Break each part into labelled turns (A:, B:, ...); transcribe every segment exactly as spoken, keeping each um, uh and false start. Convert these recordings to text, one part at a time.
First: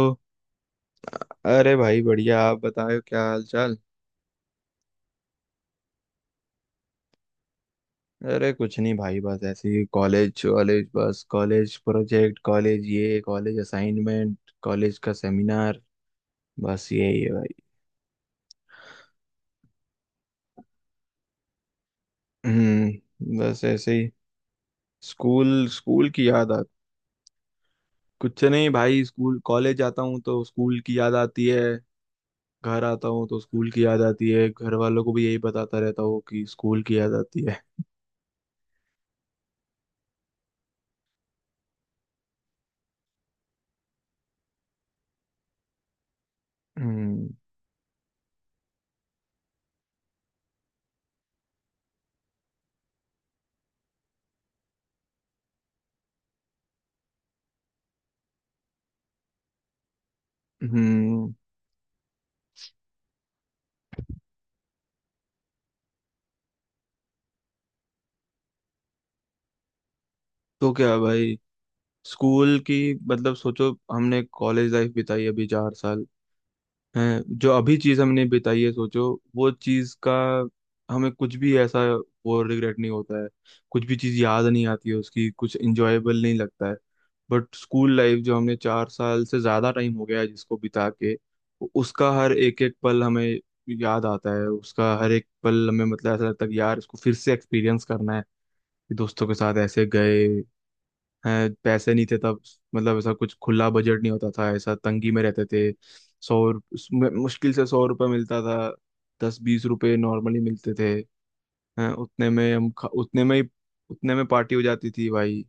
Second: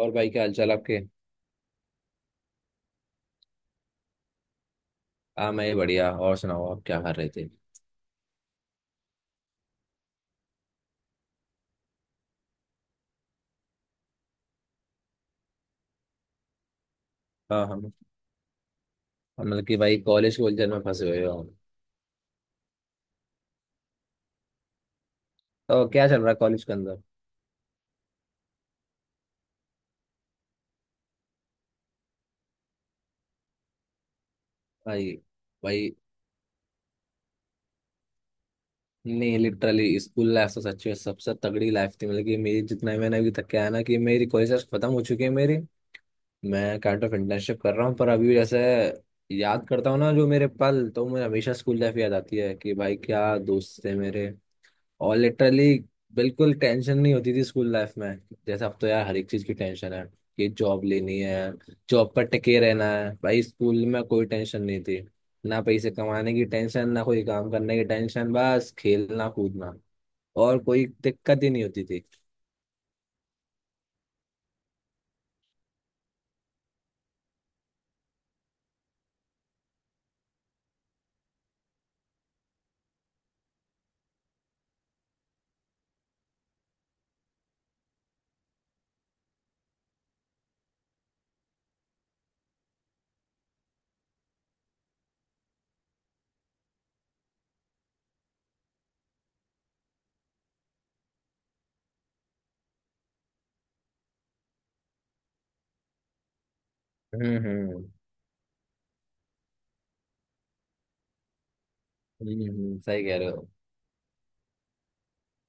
A: और भाई, क्या हालचाल आपके?
B: अरे भाई बढ़िया, आप बताओ क्या हाल चाल।
A: हाँ, मैं बढ़िया। और सुनाओ, आप क्या कर रहे थे?
B: अरे कुछ नहीं भाई, बस ऐसे ही कॉलेज कॉलेज, बस कॉलेज प्रोजेक्ट, कॉलेज ये कॉलेज असाइनमेंट, कॉलेज का सेमिनार। बस यही है भाई।
A: हाँ। हम मतलब कि भाई, कॉलेज के उलझन में फंसे हुए हो?
B: हम्म, बस ऐसे ही। स्कूल
A: तो क्या
B: स्कूल
A: चल
B: की
A: रहा है
B: याद आ।
A: कॉलेज के अंदर?
B: कुछ नहीं भाई, स्कूल कॉलेज जाता हूँ तो स्कूल की याद आती है। घर आता हूँ तो स्कूल की याद आती है, घर वालों को
A: भाई।
B: भी यही बताता
A: भाई।
B: रहता हूँ कि स्कूल की याद आती है।
A: नहीं, लिटरली स्कूल लाइफ तो सच में सबसे तगड़ी लाइफ थी। मतलब कि मेरी, जितना मैंने अभी तक, क्या है ना, कि मेरी कॉलेज लाइफ खत्म हो चुकी है मेरी। मैं काइंड ऑफ
B: हम्म,
A: इंटर्नशिप कर रहा हूँ, पर अभी जैसे याद करता हूँ ना जो मेरे पल, तो मुझे हमेशा स्कूल लाइफ याद आती है कि भाई क्या दोस्त थे मेरे। और लिटरली बिल्कुल टेंशन नहीं होती थी स्कूल लाइफ में। जैसे अब तो यार हर एक चीज की टेंशन है, कि जॉब लेनी
B: हम्म।
A: है, जॉब पर टिके रहना है। भाई स्कूल में कोई टेंशन नहीं थी, ना पैसे कमाने की टेंशन, ना कोई काम करने की टेंशन, बस खेलना कूदना। और
B: तो
A: कोई
B: क्या भाई,
A: दिक्कत ही नहीं होती थी।
B: स्कूल की, मतलब सोचो हमने कॉलेज लाइफ बिताई अभी चार साल हैं, जो अभी चीज हमने बिताई है, सोचो वो चीज का हमें कुछ भी ऐसा वो रिग्रेट नहीं होता है। कुछ भी चीज याद नहीं आती है उसकी, कुछ इंजॉयबल नहीं लगता है। बट स्कूल लाइफ जो हमने चार साल से ज्यादा टाइम हो गया है जिसको बिता के, उसका हर एक एक पल हमें याद आता है। उसका हर एक पल हमें, मतलब ऐसा लगता है कि यार इसको फिर से एक्सपीरियंस करना है, कि दोस्तों के साथ ऐसे गए। हैं, पैसे नहीं थे तब, मतलब ऐसा कुछ खुला बजट नहीं होता था, ऐसा तंगी में रहते थे। सौ रुप- उसमें
A: हम्म।
B: मुश्किल से
A: हम्म।
B: सौ रुपये मिलता था। दस बीस रुपए नॉर्मली मिलते थे। हैं, उतने
A: हम्म,
B: में हम
A: हम्म,
B: खा-
A: सही कह
B: उतने
A: रहे
B: में
A: हो।
B: ही। उतने में पार्टी हो जाती थी भाई।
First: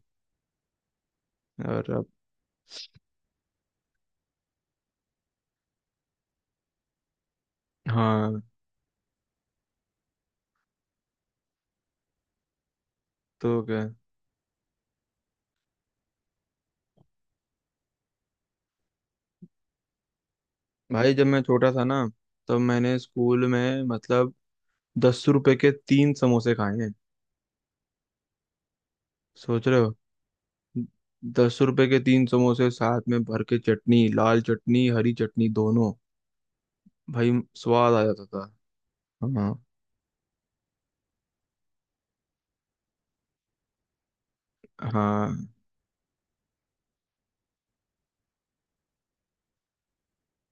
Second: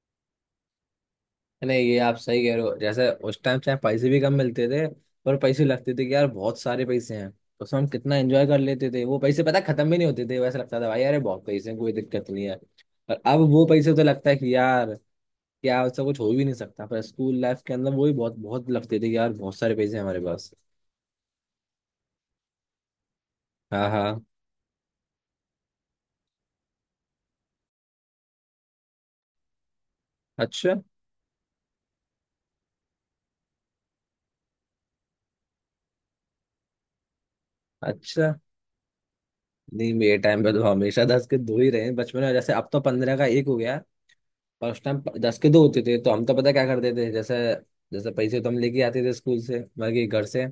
A: नहीं,
B: और
A: ये
B: अब।
A: आप सही कह रहे हो। जैसे उस टाइम चाहे पैसे भी कम मिलते थे, पर पैसे लगते थे कि यार बहुत सारे पैसे हैं, तो उसमें हम कितना
B: हाँ।
A: एंजॉय कर लेते थे वो पैसे, पता है, खत्म भी नहीं होते थे। वैसा लगता था भाई, अरे बहुत पैसे हैं, कोई दिक्कत नहीं है। और अब
B: तो
A: वो
B: क्या
A: पैसे तो लगता है कि यार क्या, उससे कुछ हो भी नहीं सकता, पर स्कूल लाइफ के अंदर वो भी बहुत बहुत लगते थे कि यार बहुत सारे पैसे हैं हमारे पास।
B: भाई, जब मैं छोटा था ना, तब मैंने स्कूल में
A: हाँ हाँ।
B: मतलब दस रुपए के तीन समोसे खाए हैं। सोच रहे हो,
A: अच्छा।
B: दस रुपए के तीन समोसे, साथ में भर के चटनी, लाल चटनी हरी चटनी दोनों। भाई स्वाद आ जाता
A: अच्छा।
B: था। हाँ,
A: नहीं, मेरे टाइम पे तो हमेशा दस के दो ही रहे हैं बचपन में। जैसे अब तो पंद्रह का एक हो गया, और उस टाइम
B: हाँ।
A: दस के दो होते थे। तो हम तो पता क्या करते थे? जैसे जैसे पैसे तो हम लेके आते थे स्कूल से, मतलब कि घर से।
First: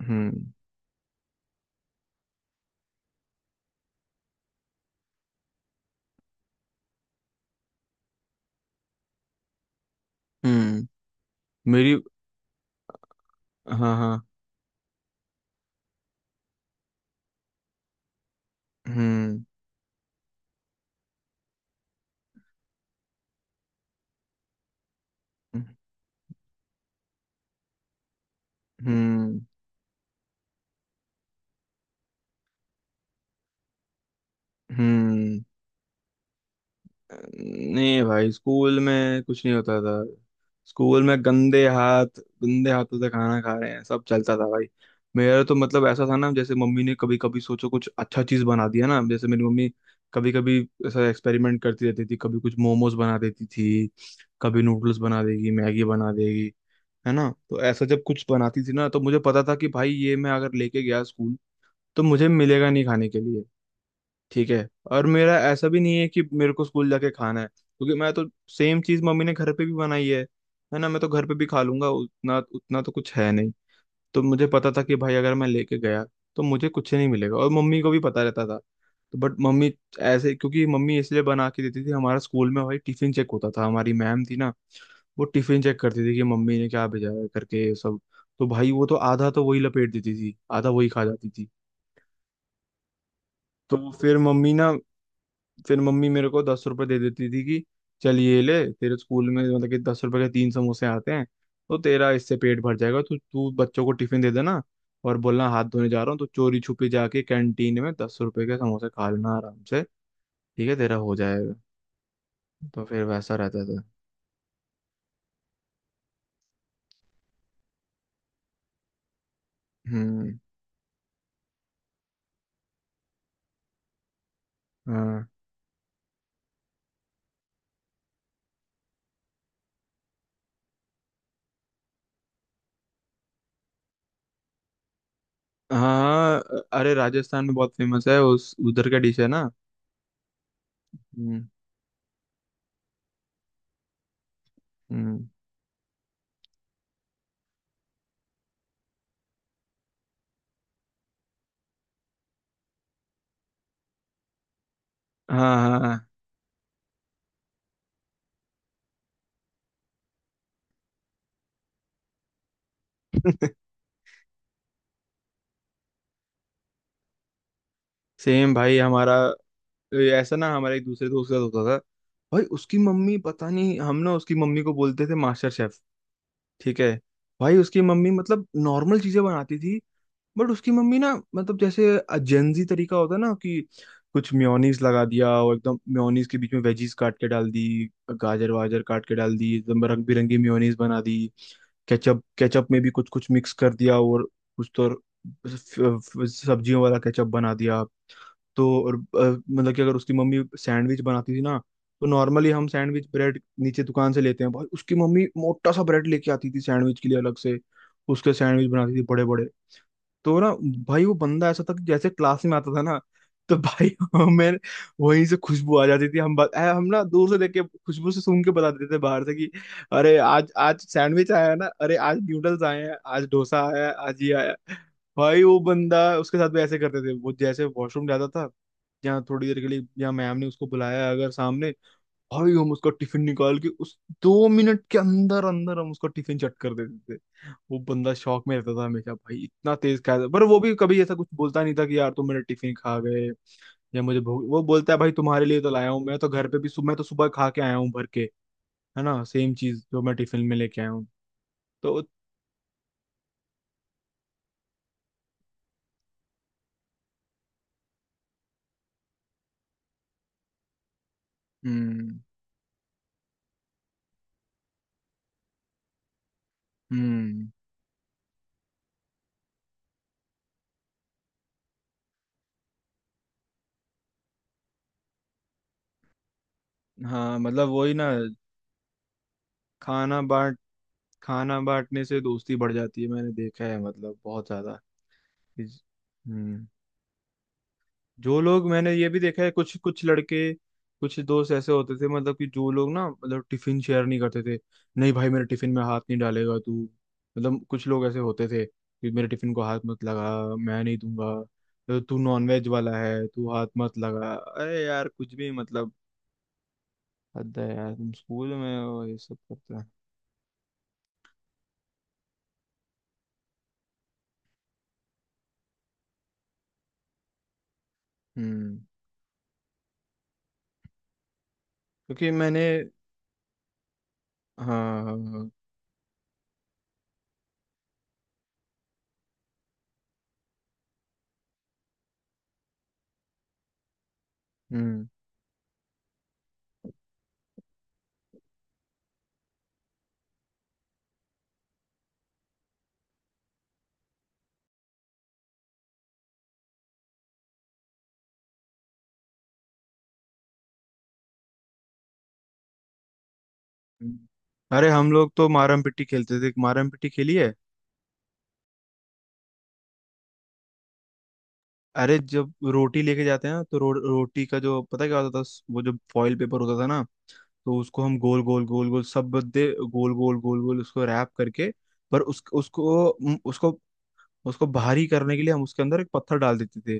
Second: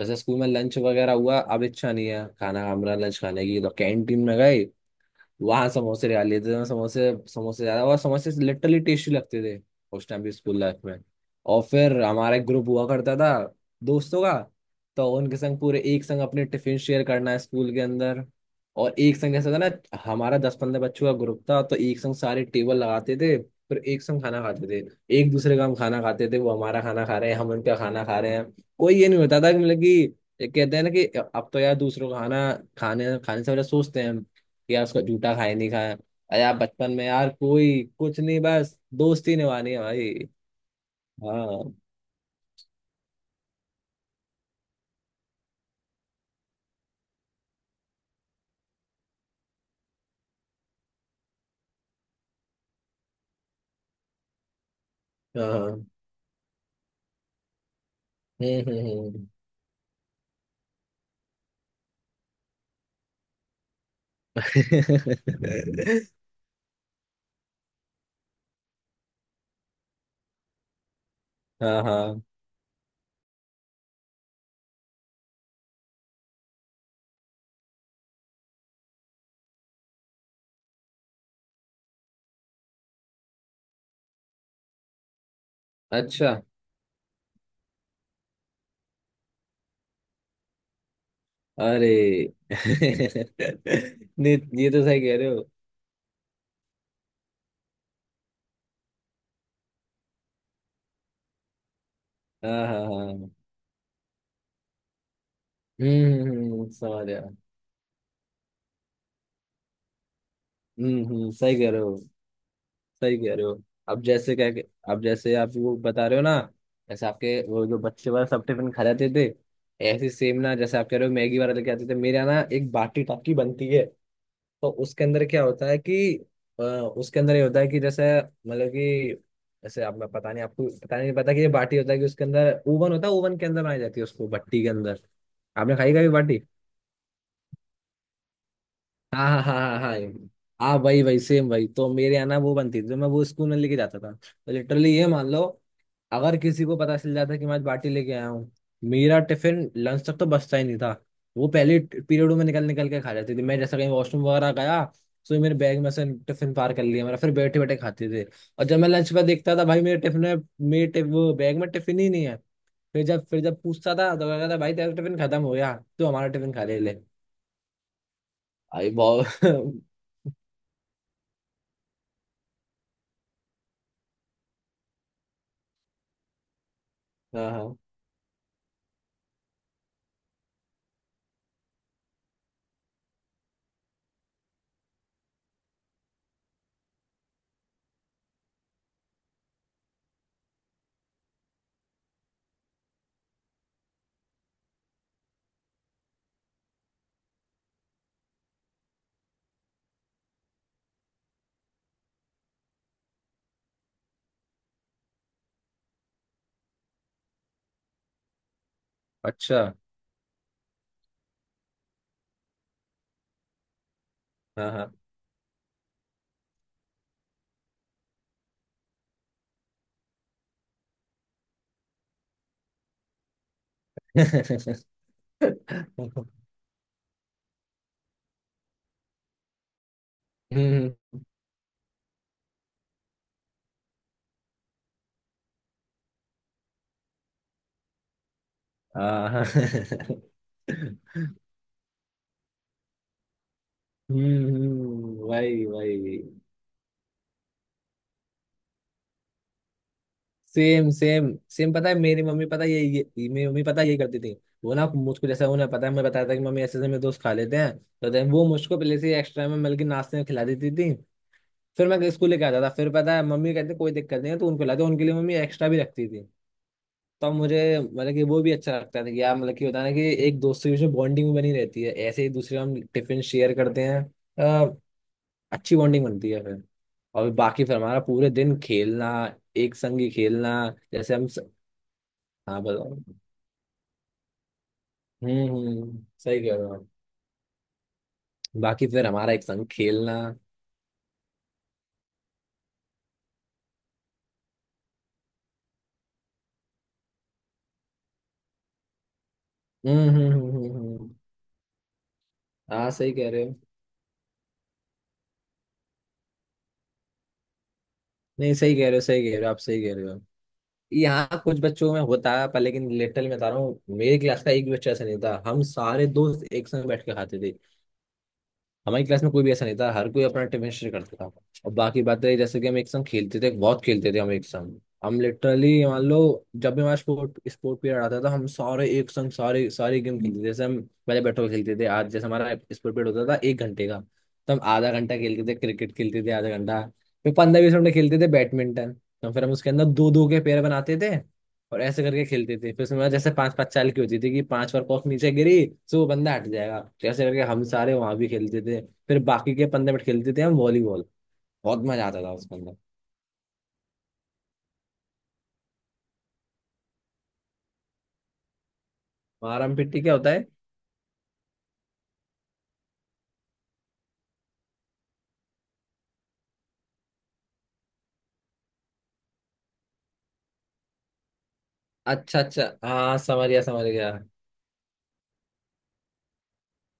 A: जैसे स्कूल में
B: हम्म,
A: लंच वगैरह हुआ, अब इच्छा नहीं है खाना, हमारा लंच खाने की, तो कैंटीन में गए। वहाँ समोसे ले लेते थे, समोसे समोसे ज्यादा, और समोसे लिटरली टेस्टी लगते थे उस टाइम भी स्कूल लाइफ
B: हम्म।
A: में। और
B: मेरी,
A: फिर हमारा एक ग्रुप हुआ करता था
B: हाँ हाँ।
A: दोस्तों का। तो उनके संग पूरे एक संग अपने टिफिन शेयर करना है स्कूल के अंदर। और एक संग
B: हम्म,
A: जैसा था ना, हमारा दस पंद्रह बच्चों का ग्रुप था, तो एक संग सारे टेबल लगाते थे, फिर एक संग खाना खाते थे। एक दूसरे का हम खाना खाते थे, वो हमारा खाना खा रहे हैं, हम उनका खाना खा रहे हैं। कोई ये नहीं होता
B: हम्म,
A: था कि, मतलब कि ये कहते हैं ना कि, अब तो यार दूसरों का खाना खाने खाने से पहले सोचते हैं कि यार उसका जूठा
B: हम्म।
A: खाए नहीं खाया। अरे यार बचपन में यार कोई
B: नहीं
A: कुछ
B: भाई
A: नहीं, बस
B: स्कूल में
A: दोस्ती
B: कुछ नहीं
A: निभानी
B: होता
A: है
B: था।
A: भाई।
B: स्कूल में गंदे
A: हाँ
B: हाथ, गंदे हाथों से खाना खा रहे हैं, सब चलता था भाई। मेरा तो मतलब ऐसा था ना, जैसे मम्मी ने कभी कभी सोचो कुछ अच्छा चीज बना दिया ना, जैसे मेरी मम्मी कभी कभी ऐसा एक्सपेरिमेंट करती रहती थी। कभी कुछ मोमोज बना देती थी, कभी नूडल्स बना देगी, मैगी
A: हाँ।
B: बना देगी। है ना, तो ऐसा जब कुछ
A: हम्म
B: बनाती थी ना,
A: हम्म
B: तो मुझे
A: हम्म।
B: पता था कि भाई ये मैं अगर लेके गया स्कूल, तो मुझे मिलेगा नहीं खाने के लिए। ठीक है, और मेरा ऐसा भी नहीं है कि मेरे को स्कूल जाके खाना है, क्योंकि मैं तो सेम चीज मम्मी ने घर पे भी बनाई है। है ना, मैं तो घर पे भी खा
A: हाँ
B: लूंगा,
A: हाँ।
B: उतना उतना तो कुछ है नहीं। तो मुझे पता था कि भाई अगर मैं लेके गया, तो मुझे कुछ नहीं मिलेगा, और मम्मी को भी पता रहता था। तो बट मम्मी ऐसे, क्योंकि मम्मी इसलिए बना के देती थी, हमारा स्कूल में भाई टिफिन चेक होता था। हमारी मैम थी ना, वो टिफिन चेक करती थी कि
A: अच्छा।
B: मम्मी ने क्या भेजा है करके ये सब। तो भाई वो तो आधा तो वही लपेट देती थी, आधा वही खा जाती थी।
A: अरे।
B: तो फिर
A: नहीं,
B: मम्मी
A: ये
B: ना,
A: तो सही कह रहे हो।
B: फिर मम्मी मेरे को दस रुपए दे देती थी कि चल ये ले, तेरे स्कूल में मतलब कि दस रुपए के तीन समोसे आते हैं, तो तेरा इससे पेट
A: हाँ
B: भर
A: हाँ
B: जाएगा,
A: हाँ।
B: तो
A: हम्म
B: तू बच्चों को टिफिन दे देना, और बोलना हाथ धोने जा रहा हूँ,
A: हम्म,
B: तो चोरी
A: हम्म,
B: छुपे
A: समझ
B: जाके
A: गया।
B: कैंटीन में दस रुपए के समोसे खा लेना आराम से। ठीक है, तेरा
A: हम्म
B: हो
A: हम्म,
B: जाएगा।
A: सही कह रहे हो,
B: तो फिर
A: सही
B: वैसा
A: कह रहे हो।
B: रहता था।
A: अब जैसे क्या, अब जैसे आप वो बता रहे हो ना, जैसे आपके वो जो बच्चे वाला सब टिफिन खा जाते थे, ऐसे
B: हम्म।
A: सेम ना, जैसे आप कह रहे हो मैगी वाला लेके आते थे, मेरे यहाँ ना एक बाटी टाकी बनती है। तो उसके अंदर
B: हाँ
A: क्या होता है कि, अ, उसके अंदर ये होता है कि, जैसे मतलब कि, जैसे आप, मैं पता नहीं आपको पता नहीं पता कि ये बाटी होता है कि उसके अंदर ओवन होता है, ओवन के अंदर बनाई जाती है उसको, भट्टी के अंदर। आपने खाई कभी
B: हाँ,
A: बाटी?
B: अरे राजस्थान में बहुत फेमस है, उस उधर का डिश
A: हाँ
B: है
A: हाँ
B: ना।
A: हाँ हाँ हाँ। हाँ, वही वही
B: हम्म,
A: सेम वही। तो मेरे यहाँ ना वो बनती थी, तो मैं वो स्कूल में लेके जाता था, तो लिटरली ये
B: हम्म।
A: मान लो, अगर किसी को पता चल जाता कि मैं आज बाटी लेके आया हूँ, मेरा टिफिन लंच तक तो बचता ही नहीं था। वो पहले पीरियडों में निकल निकल के खा जाते थे। मैं जैसा कहीं वॉशरूम वगैरह गया, तो ये मेरे
B: हाँ
A: बैग में से
B: हाँ,
A: टिफिन पार कर लिया मेरा, फिर बैठे बैठे खाते थे। और जब मैं लंच पर देखता था भाई मेरे टिफिन में, मेरे टिफ, वो बैग में टिफिन ही नहीं है। फिर जब फिर जब पूछता था, तो कहता था भाई तेरा टिफिन खत्म हो गया, तो हमारा टिफिन खा ले ले।
B: सेम भाई
A: भाई
B: हमारा,
A: बहुत
B: ये ऐसा ना हमारे एक दूसरे दोस्त का होता था। भाई उसकी मम्मी पता नहीं, हम ना उसकी मम्मी को बोलते थे मास्टर शेफ। ठीक है,
A: हाँ
B: भाई
A: हाँ।
B: उसकी मम्मी मतलब नॉर्मल चीजें बनाती थी। बट उसकी मम्मी ना मतलब जैसे जेंजी तरीका होता है ना, कि कुछ मेयोनीज लगा दिया, और एकदम मेयोनीज के बीच में वेजीज काट के डाल दी, गाजर वाजर काट के डाल दी, एकदम रंग बिरंगी मेयोनीज बना दी। केचप केचप में भी कुछ कुछ मिक्स कर दिया, और कुछ तो और फ- फ- सब्जियों वाला केचप बना दिया। तो और अ, मतलब कि अगर उसकी मम्मी सैंडविच बनाती थी ना, तो नॉर्मली हम सैंडविच ब्रेड नीचे दुकान से लेते हैं, भाई उसकी मम्मी मोटा सा ब्रेड लेके आती थी सैंडविच के लिए अलग से। उसके सैंडविच बनाती थी बड़े बड़े।
A: अच्छा।
B: तो ना, भाई वो बंदा ऐसा था कि जैसे क्लास में आता था ना, तो भाई हमें
A: हाँ हाँ।
B: वहीं से खुशबू आ जाती थी। हम बत, ऐ, हम ना दूर से देख के खुशबू से सूंघ के बता देते थे बाहर से कि अरे आज आज सैंडविच आया है ना, अरे आज न्यूडल्स आए हैं, आज डोसा आया है, आज ये आया है। भाई वो बंदा उसके साथ भी ऐसे करते थे, वो जैसे वॉशरूम जाता था, या थोड़ी देर के लिए, या मैम ने उसको
A: हम्म।
B: बुलाया अगर सामने, भाई हम उसका टिफिन निकाल के, उस दो मिनट के अंदर अंदर हम उसका टिफिन चट कर देते थे। वो बंदा शौक में रहता था हमेशा,
A: हाँ
B: भाई
A: हाँ।
B: इतना तेज खाया था, पर वो भी कभी ऐसा कुछ बोलता नहीं था कि यार तुम मेरा टिफिन खा गए, या मुझे भूख।
A: हम्म
B: वो बोलता है भाई,
A: हम्म,
B: तुम्हारे लिए
A: वही
B: तो लाया हूँ, मैं
A: वही।
B: तो घर पे भी सुबह, मैं तो सुबह खा के आया हूँ भर के, है ना सेम चीज जो मैं टिफिन में लेके आया
A: सेम
B: हूँ।
A: सेम सेम, पता है
B: तो
A: मेरी मम्मी पता है ये, ये मेरी मम्मी पता है ये करती थी। वो ना मुझको, जैसा उन्हें पता है, मैं बताया था कि मम्मी ऐसे ऐसे मेरे दोस्त खा लेते हैं, तो then वो मुझको पहले से एक्स्ट्रा में, मतलब कि नाश्ते में खिला देती थी। फिर मैं
B: हम्म,
A: स्कूल लेके आता था, फिर पता है मम्मी कहते कोई दिक्कत नहीं है, तो उनको खिलाते, उनके लिए मम्मी एक्स्ट्रा भी रखती थी। तो
B: हम्म।
A: मुझे, मतलब कि वो भी अच्छा लगता था कि यार, मतलब कि होता है ना कि एक दोस्त के बीच में बॉन्डिंग बनी रहती है, ऐसे ही दूसरे हम टिफिन शेयर करते हैं, अच्छी बॉन्डिंग बनती है फिर। और
B: हाँ
A: बाकी
B: मतलब
A: फिर
B: वही
A: हमारा
B: ना,
A: पूरे दिन खेलना, एक संग ही
B: खाना
A: खेलना,
B: बांट,
A: जैसे हम स...
B: खाना बांटने से दोस्ती
A: हाँ
B: बढ़
A: बताओ।
B: जाती है, मैंने देखा है मतलब बहुत ज्यादा।
A: हम्म हम्म
B: इस-
A: हम्म, सही कह रहे
B: हम्म,
A: हो आप।
B: जो लोग,
A: बाकी
B: मैंने ये
A: फिर
B: भी
A: हमारा
B: देखा
A: एक
B: है,
A: संग
B: कुछ कुछ
A: खेलना।
B: लड़के, कुछ दोस्त ऐसे होते थे मतलब कि, जो लोग ना मतलब टिफिन शेयर नहीं करते थे। नहीं भाई, मेरे टिफिन में हाथ नहीं डालेगा तू, मतलब कुछ लोग ऐसे होते थे कि मेरे टिफिन को हाथ मत
A: हम्म
B: लगा,
A: हम्म हम्म हम्म
B: मैं
A: हम्म।
B: नहीं
A: हम्म।
B: दूंगा। तो तू नॉनवेज
A: हाँ
B: वाला
A: सही
B: है,
A: कह रहे
B: तू
A: हो।
B: हाथ मत लगा, अरे यार कुछ भी मतलब, हद है यार, तुम स्कूल
A: नहीं सही
B: में
A: कह रहे हो,
B: हो ये
A: सही
B: सब
A: कह रहे हो आप,
B: करते
A: सही
B: हैं।
A: कह रहे हो। यहाँ कुछ बच्चों में होता है, पर लेकिन लिटरली मैं बता रहा हूँ, मेरे क्लास का एक भी बच्चा ऐसा नहीं था। हम सारे दोस्त एक संग बैठ के खाते थे।
B: हम्म,
A: हमारी क्लास में कोई भी ऐसा नहीं था, हर कोई अपना टिफिन शेयर करता था। और बाकी बात
B: क्योंकि
A: रही जैसे
B: मैंने,
A: कि हम एक संग खेलते थे, बहुत खेलते थे हम एक संग।
B: हाँ हाँ,
A: हम
B: हाँ,
A: लिटरली मान लो, जब भी हमारा स्पोर्ट स्पोर्ट पीरियड आता था, हम सारे एक संग सारे सारे गेम खेलते थे। जैसे हम पहले बैट बॉल खेलते थे। आज जैसे हमारा स्पोर्ट पीरियड होता था एक घंटे का, तो हम आधा
B: हम्म,
A: घंटा खेलते थे क्रिकेट, खेलते थे आधा घंटा। फिर पंद्रह बीस मिनट खेलते थे बैडमिंटन। तो फिर हम उसके अंदर दो दो के पेयर बनाते थे और ऐसे करके खेलते थे। फिर उसमें मतलब जैसे पांच पांच चाल की होती थी, कि पांच बार कॉक नीचे गिरी, तो वो बंदा हट जाएगा। तो ऐसे करके हम सारे वहां भी खेलते थे। फिर बाकी के पंद्रह मिनट खेलते थे हम वॉलीबॉल। बहुत मजा आता था उसके अंदर।
B: हम्म। अरे हम लोग तो मारम पिट्टी खेलते थे, मारम पिट्टी खेली है?
A: मारम पिट्टी क्या होता है?
B: अरे जब रोटी लेके जाते हैं ना, तो रो, रोटी का जो पता है क्या होता था, वो जो फॉइल पेपर होता था ना, तो उसको हम गोल गोल गोल गोल, सब बदे गोल गोल गोल गोल उसको रैप करके, पर
A: अच्छा
B: उस
A: अच्छा,
B: उसको
A: हाँ
B: उम,
A: समझ गया
B: उसको
A: समझ गया।
B: उसको भारी करने के लिए हम उसके अंदर एक पत्थर डाल देते थे।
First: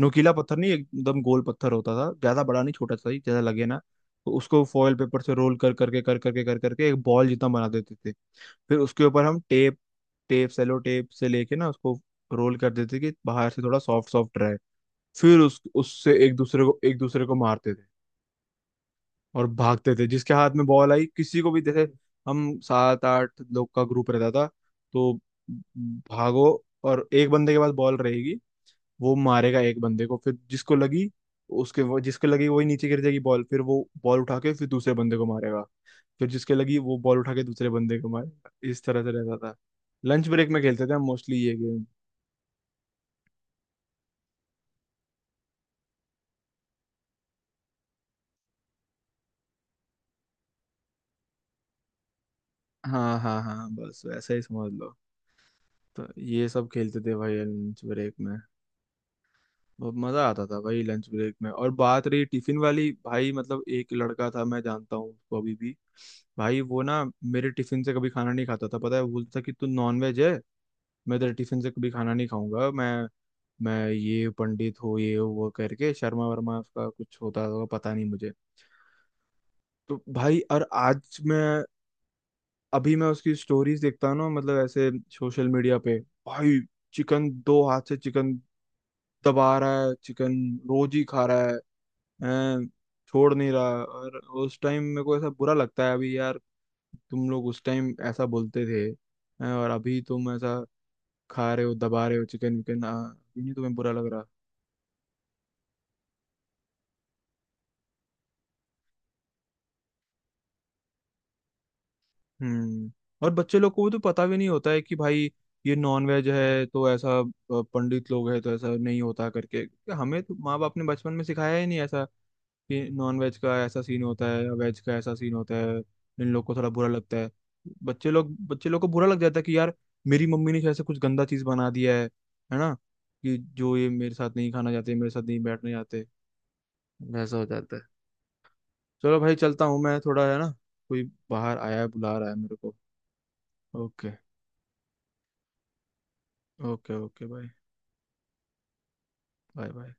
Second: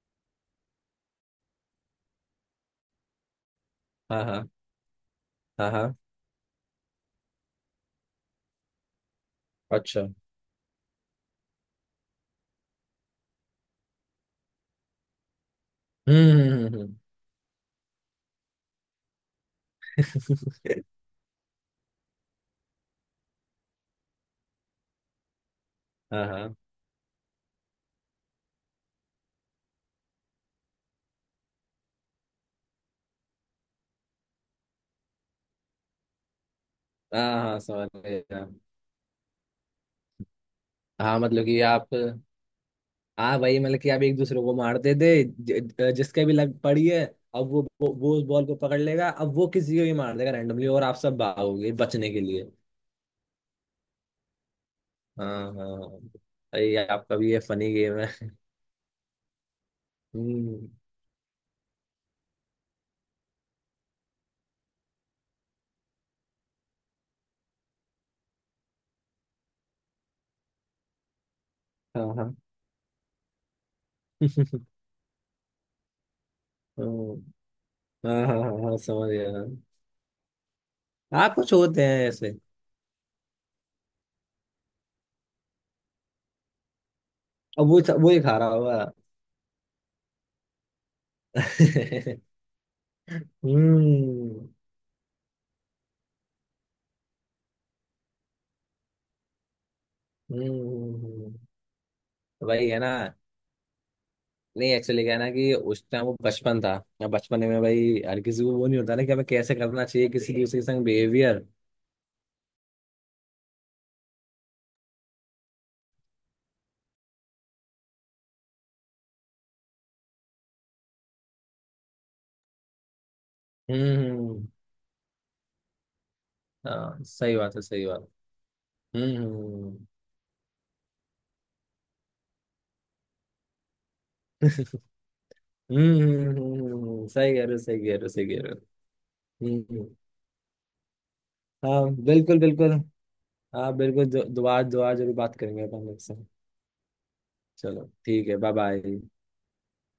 B: नोकीला पत्थर नहीं, एकदम गोल पत्थर होता था, ज्यादा बड़ा नहीं, छोटा सा ही, ज्यादा लगे ना।
A: हाँ
B: तो
A: हाँ
B: उसको फॉइल पेपर से रोल
A: हाँ
B: कर
A: हाँ।
B: करके कर करके कर करके एक बॉल जितना बना देते थे। फिर उसके ऊपर हम टेप,
A: अच्छा।
B: टेप सेलो टेप से लेके ना उसको रोल कर देते थे कि बाहर से थोड़ा सॉफ्ट सॉफ्ट रहे। फिर उस उससे एक
A: हम्म
B: दूसरे
A: हम्म
B: को
A: हम्म
B: एक दूसरे को मारते थे, और भागते थे, जिसके हाथ में
A: हम्म।
B: बॉल आई किसी को भी, जैसे हम सात आठ लोग का ग्रुप रहता था। तो
A: हाँ
B: भागो,
A: हाँ
B: और एक बंदे के पास बॉल रहेगी, वो मारेगा एक बंदे को, फिर जिसको लगी उसके, वो जिसको लगी वही नीचे गिर जाएगी बॉल, फिर वो बॉल उठा के फिर दूसरे बंदे को मारेगा। फिर जिसके लगी वो बॉल उठा
A: हाँ
B: के
A: हाँ।
B: दूसरे
A: समझ
B: बंदे को
A: गया।
B: मारेगा, इस तरह से रहता था। लंच ब्रेक में खेलते थे हम
A: हाँ
B: मोस्टली
A: मतलब
B: ये
A: कि
B: गेम।
A: आप, हाँ वही मतलब कि आप एक दूसरे को मारते थे, ज- जिसके भी लग पड़ी है, अब वो वो वो उस बॉल को पकड़ लेगा, अब वो किसी को भी मार देगा रैंडमली, और आप सब भागोगे बचने के लिए।
B: हाँ हाँ हाँ, बस वैसा ही समझ लो।
A: हाँ हाँ।
B: तो ये सब
A: भाई
B: खेलते थे
A: आपका भी
B: भाई
A: ये फनी
B: लंच
A: गेम
B: ब्रेक
A: है।
B: में। बहुत मजा आता था
A: हम्म,
B: भाई लंच ब्रेक में। और बात रही टिफिन वाली, भाई मतलब एक लड़का था, मैं जानता हूँ उसको अभी भी, भाई वो ना मेरे टिफिन से कभी खाना नहीं खाता था। पता है, वो बोलता था कि तू नॉन वेज है, मैं तेरे टिफिन से कभी
A: हाँ
B: खाना नहीं
A: हाँ।
B: खाऊंगा मैं। मैं ये पंडित हो, ये हो, वो करके, शर्मा वर्मा उसका
A: हम्म,
B: कुछ होता होगा, पता नहीं
A: हाँ
B: मुझे।
A: हाँ हाँ हाँ, समझ गया।
B: तो भाई, और आज
A: हाँ कुछ
B: मैं,
A: होते हैं ऐसे।
B: अभी मैं उसकी स्टोरीज देखता हूँ ना, मतलब ऐसे सोशल मीडिया पे, भाई चिकन, दो
A: अब वो
B: हाथ से
A: वो ही
B: चिकन
A: खा रहा होगा।
B: दबा रहा है चिकन, रोज ही खा रहा है। हैं, छोड़ नहीं रहा। और
A: हम्म
B: उस टाइम मेरे को ऐसा बुरा लगता है अभी, यार तुम लोग उस टाइम ऐसा बोलते थे, हैं, और अभी तुम
A: हम्म
B: ऐसा
A: हम्म, हम्म।
B: खा रहे हो, दबा रहे हो चिकन
A: वही है
B: विकन,
A: ना।
B: आ, ये नहीं तुम्हें बुरा लग रहा?
A: नहीं, एक्चुअली क्या है ना कि उस टाइम वो बचपन था, अब बचपन में भाई हर किसी को वो नहीं होता ना, कि हमें कैसे करना चाहिए किसी दूसरे के संग बिहेवियर।
B: हम्म, और बच्चे लोग को तो पता भी नहीं होता है कि भाई ये नॉन वेज है तो ऐसा, अ, पंडित लोग है तो ऐसा नहीं होता करके। हमें तो माँ बाप ने बचपन में सिखाया ही नहीं ऐसा, कि नॉन वेज का ऐसा
A: हम्म
B: सीन होता
A: हम्म,
B: है
A: हम्म।
B: या वेज का ऐसा सीन होता है, इन लोग को थोड़ा बुरा
A: हाँ
B: लगता है।
A: सही बात है, सही बात।
B: बच्चे लोग, बच्चे लोग को बुरा
A: हम्म
B: लग जाता है कि यार,
A: हम्म
B: मेरी मम्मी ने शायद से कुछ गंदा चीज़ बना दिया है है ना, कि जो ये मेरे साथ नहीं खाना चाहते, मेरे साथ नहीं बैठने
A: हम्म
B: जाते,
A: हम्म, हम्म, हम्म, हम्म, हम्म, हम्म, हम्म। सही
B: ऐसा
A: कह
B: हो
A: रहे हो,
B: जाता
A: सही
B: है।
A: कह रहे हो, सही कह रहे हो।
B: चलो भाई
A: हम्म
B: चलता हूँ
A: हम्म।
B: मैं थोड़ा, है ना, कोई बाहर आया
A: हाँ
B: है बुला रहा है
A: बिल्कुल
B: मेरे
A: बिल्कुल।
B: को।
A: हाँ बिल्कुल
B: ओके,
A: दो- दोबारा दोबारा जरूर बात करेंगे अपन लोग से।
B: ओके ओके भाई।
A: चलो ठीक है, बाय बाय।
B: Bye bye.